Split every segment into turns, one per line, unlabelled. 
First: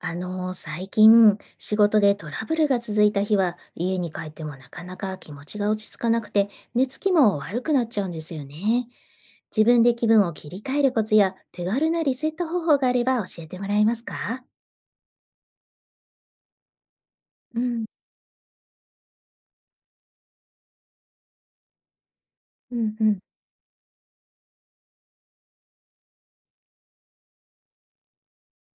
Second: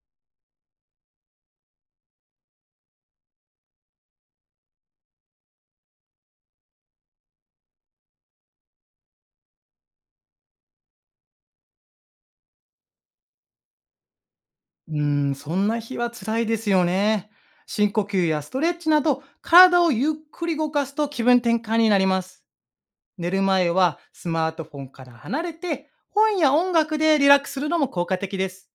最近、仕事でトラブルが続いた日は、家に帰ってもなかなか気持ちが落ち着かなくて、寝つきも悪くなっちゃうんですよね。自分で気分を切り替えるコツや、手軽なリセット方法があれば教えてもらえますか？
うーん、そんな日は辛いですよね。
うん、
深呼吸やストレッチなど、体をゆっくり動かすと気分転換になります。
うん、うん。
寝る前はスマートフォンから離れて、本や音楽でリラックスするのも効果的です。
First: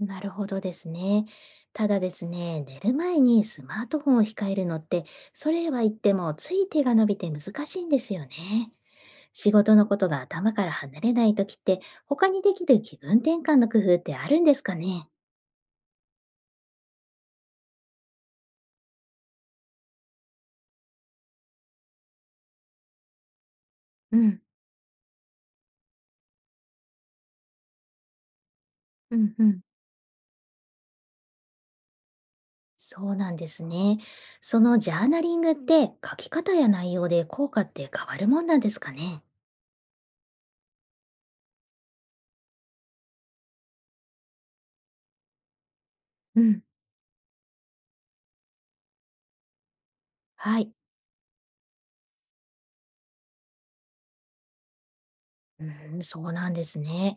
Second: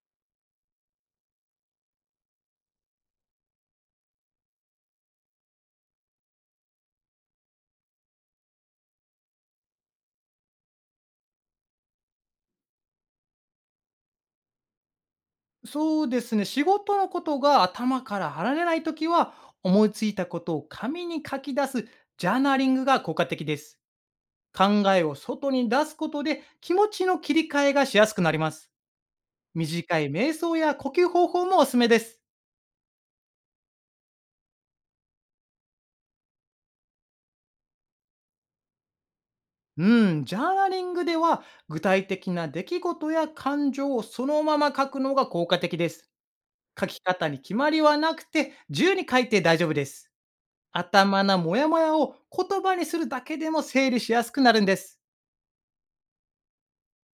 なるほどですね。ただですね、寝る前にスマートフォンを控えるのって、それは言ってもつい手が伸びて難しいんですよね。仕事のことが頭から離れない時って、他にできる気分転換の工夫ってあるんですかね？
そうですね、仕事のことが頭から離れないときは、思いついたことを紙に書き出すジャーナリングが効果的です。
うん、
考えを外に出すことで気持ちの切り替えがしやすくなります。
うん、うん。
短い瞑想や呼吸方法もおすすめです。
そうなんですね。そのジャーナリングって書き方や内容で効果って変わるもんなんですかね？
うん、ジャーナリングでは具体的な出来事や感情をそのまま書くのが効果的です。
うん、
書き方に決まりはなくて自由に書いて大丈夫です。
はい。
頭のモヤモヤを言葉にするだけでも整理しやすくなるんです。
うん、そうなんですね。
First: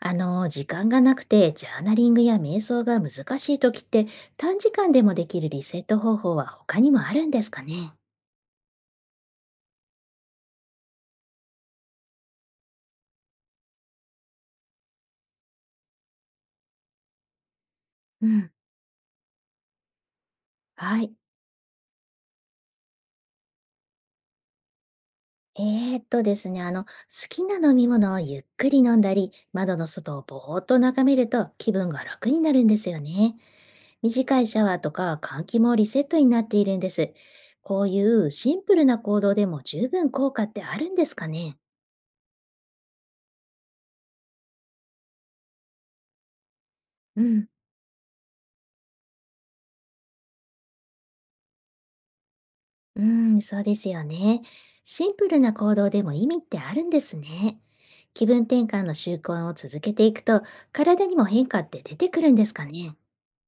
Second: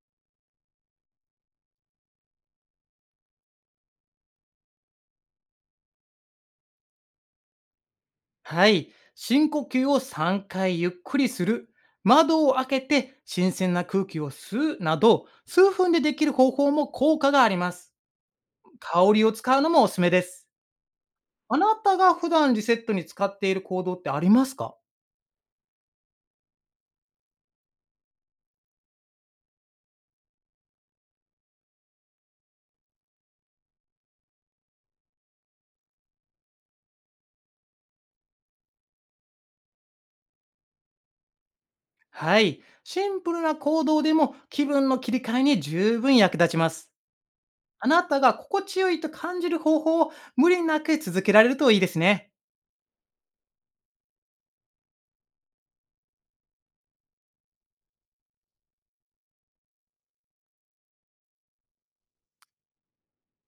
あの、時間がなくて、ジャーナリングや瞑想が難しい時って、短時間でもできるリセット方法は他にもあるんですかね？
はい。深呼吸を3回ゆっくりする。窓を開けて新鮮な空気を吸うなど、数分でできる方法も効果があります。
うん。
香りを使うのもおすすめです。
はい。
あなたが普段リセットに使っている行動ってありますか？
ですね、あの、好きな飲み物をゆっくり飲んだり、窓の外をぼーっと眺めると気分が楽になるんですよね。短いシャワーとか換気もリセットになっているんです。こういうシンプルな行動でも十分効果ってあるんですかね？
はい。シンプルな行動でも気分の切り替えに十分役立ちます。
うん。
あなたが心地よいと感じる方法を無理なく続けられるといいですね。
うん、そうですよね。シンプルな行動でも意味ってあるんですね。気分転換の習慣を続けていくと、体にも変化って出てくるんですかね？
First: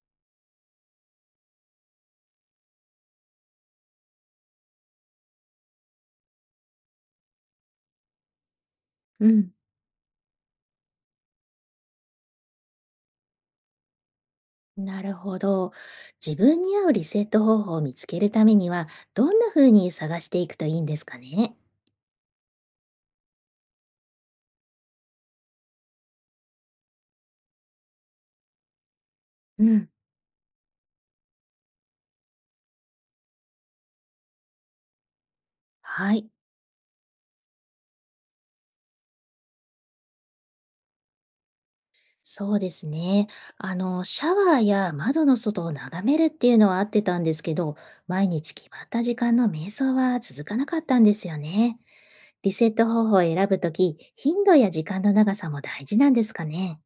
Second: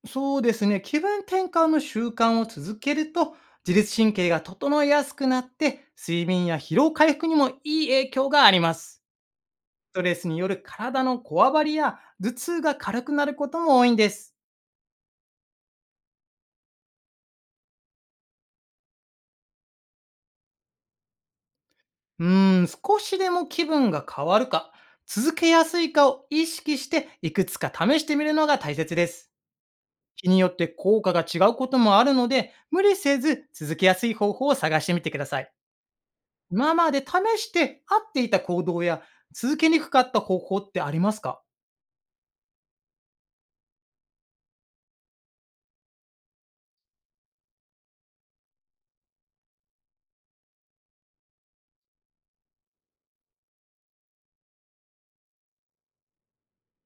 そうですね。気分転換の習慣を続けると自律神経が整いやすくなって、睡眠や疲労回復にもいい影響があります。
うん。
ストレスによる体のこわばりや頭痛が軽くなることも多いんです。
なるほど。自分に合うリセット方法を見つけるためには、どんな風に探していくといいんですかね？
うーん、少しでも気分が変わるか、続けやすいかを意識していくつか試してみるのが大切です。
うん。
日によって効果が違うこともあるので、無理せず続けやすい方法を探してみてください。
はい。
今まで試して合っていた行動や続けにくかった方法ってありますか？
そうですね。あの、シャワーや窓の外を眺めるっていうのは合ってたんですけど、毎日決まった時間の瞑想は続かなかったんですよね。リセット方法を選ぶとき、頻度や時間の長さも大事なんですかね？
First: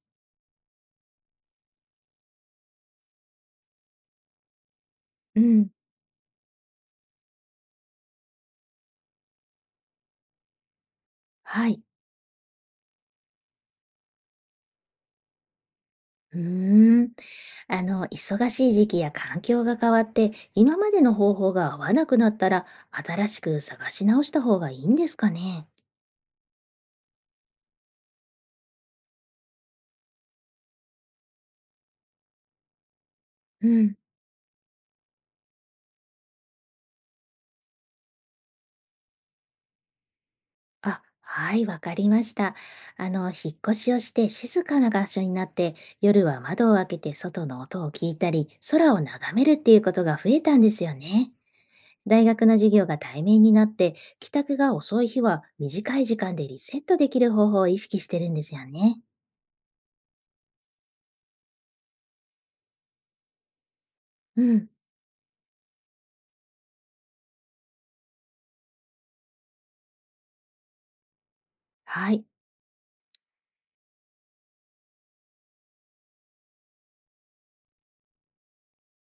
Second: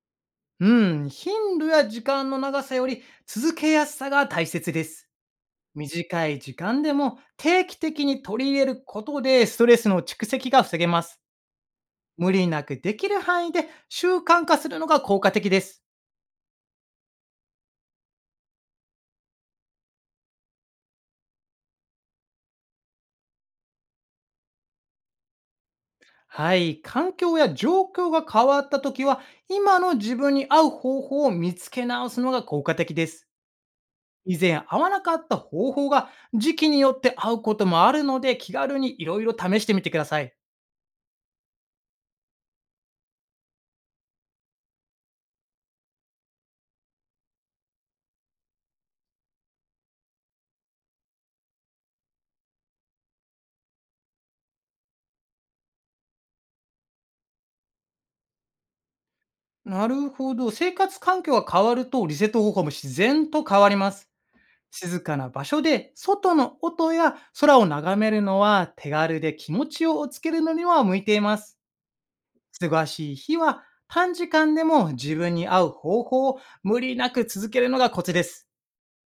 うん、頻度や時間の長さより続けやすさが大切です。
うん。
短い時間でも定期的に取り入れることで、ストレスの蓄積が防げます。
はい。
無理なくできる範囲で習慣化するのが効果的です。
うーん。あの、忙しい時期や環境が変わって、今までの方法が合わなくなったら、新しく探し直した方がいいんですかね？
はい、環境や状況が変わった時は、今の自分に合う方法を見つけ直すのが効果的です。
うん。
以前合わなかった方法が時期によって合うこともあるので、気軽にいろいろ試してみてください。
あ、はい、わかりました。あの、引っ越しをして静かな場所になって、夜は窓を開けて外の音を聞いたり、空を眺めるっていうことが増えたんですよね。大学の授業が対面になって、帰宅が遅い日は短い時間でリセットできる方法を意識してるんですよね。
なるほど。生活環境が変わると、リセット方法も自然と変わります。
うん。
静かな場所で外の音や空を眺めるのは、手軽で気持ちをつけるのには向いています。
はい。
忙しい日は、短時間でも自分に合う方法を無理なく続けるのがコツです。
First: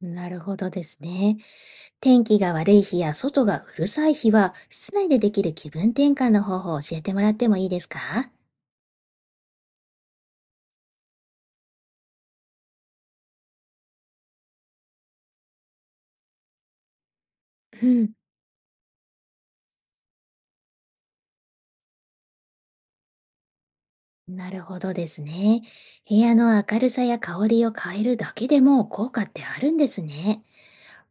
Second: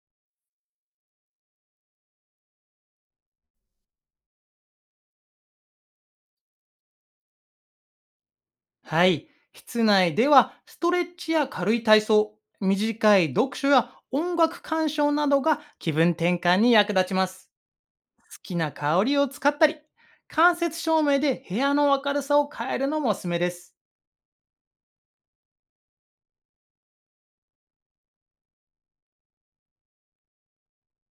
なるほどですね。天気が悪い日や外がうるさい日は、室内でできる気分転換の方法を教えてもらってもいいですか？
はい。室内ではストレッチや軽い体操、短い読書や音楽鑑賞などが気分転換に役立ちます。
うん、
好きな香りを使ったり、間接照明で部屋の明るさを変えるのもおすすめです。
なるほどですね。部屋の明るさや香りを変えるだけでも効果ってあるんですね。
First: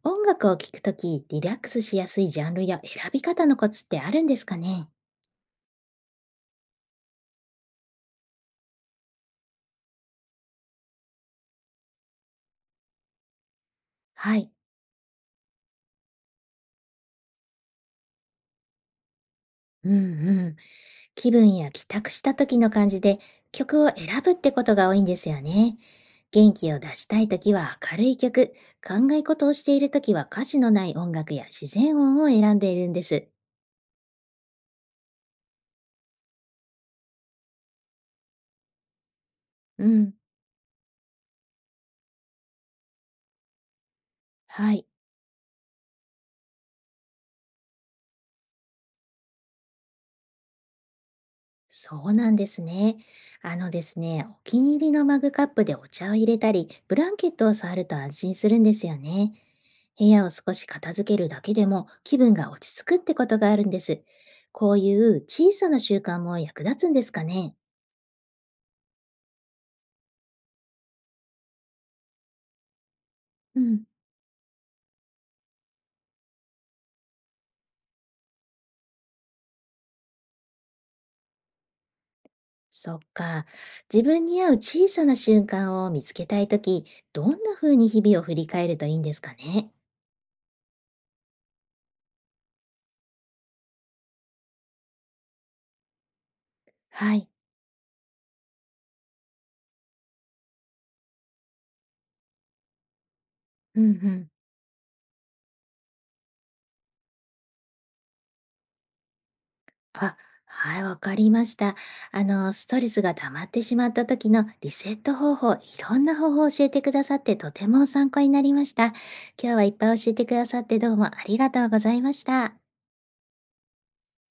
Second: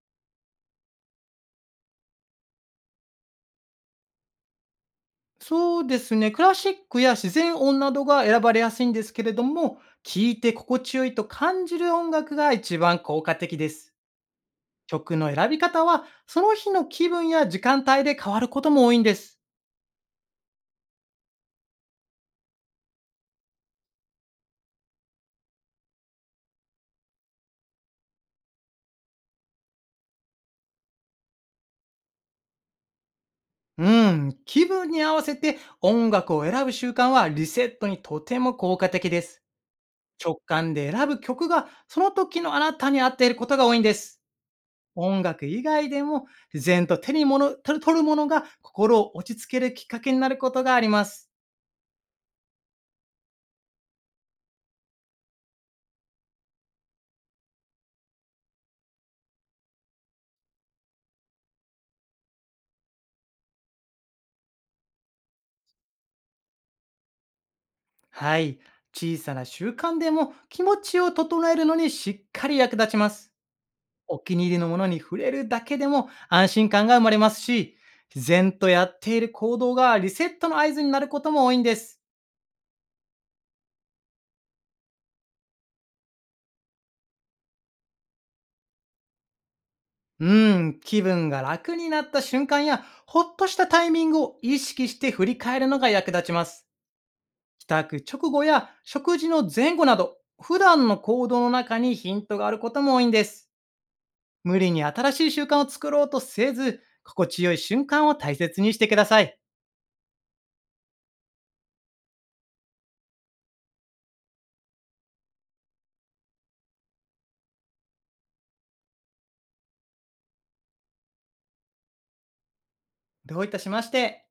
音楽を聴くとき、リラックスしやすいジャンルや選び方のコツってあるんですかね？
そうですね。クラシックや自然音などが選ばれやすいんですけれども、聴いて心地よいと感じる音楽が一番効果的です。
はい。
曲の選び方は、その日の気分や時間帯で変わることも多いんです。
うんうん。気分や帰宅した時の感じで曲を選ぶってことが多いんですよね。元気を出したい時は明るい曲、考え事をしている時は歌詞のない音楽や自然音を選んでいるんです。
うん、気分に合わせて音楽を選ぶ習慣は、リセットにとても効果的です。
うん。
直感で選ぶ曲が、その時のあなたに合っていることが多いんです。
はい。
音楽以外でも、自然と手に物取る取るものが心を落ち着けるきっかけになることがあります。
そうなんですね。あのですね、お気に入りのマグカップでお茶を入れたり、ブランケットを触ると安心するんですよね。部屋を少し片付けるだけでも気分が落ち着くってことがあるんです。こういう小さな習慣も役立つんですかね。
はい。小さな習慣でも気持ちを整えるのにしっかり役立ちます。
うん、
お気に入りのものに触れるだけでも安心感が生まれますし、自然とやっている行動がリセットの合図になることも多いんです。
そっか。自分に合う小さな瞬間を見つけたいとき、どんな風に日々を振り返るといいんですかね。
うん、気分が楽になった瞬間や、ほっとしたタイミングを意識して振り返るのが役立ちます。
はい。
帰宅直後や食事の前後など、普段の行動の中にヒントがあることも多いんです。
うんうん。
無理に新しい習慣を作ろうとせず、心地よい瞬間を大切にしてください。
あ、はい、わかりました。あの、ストレスが溜まってしまった時のリセット方法、いろんな方法を教えてくださってとても参考になりました。今日はいっぱい教えてくださってどうもありがとうございました。
どういたしまして。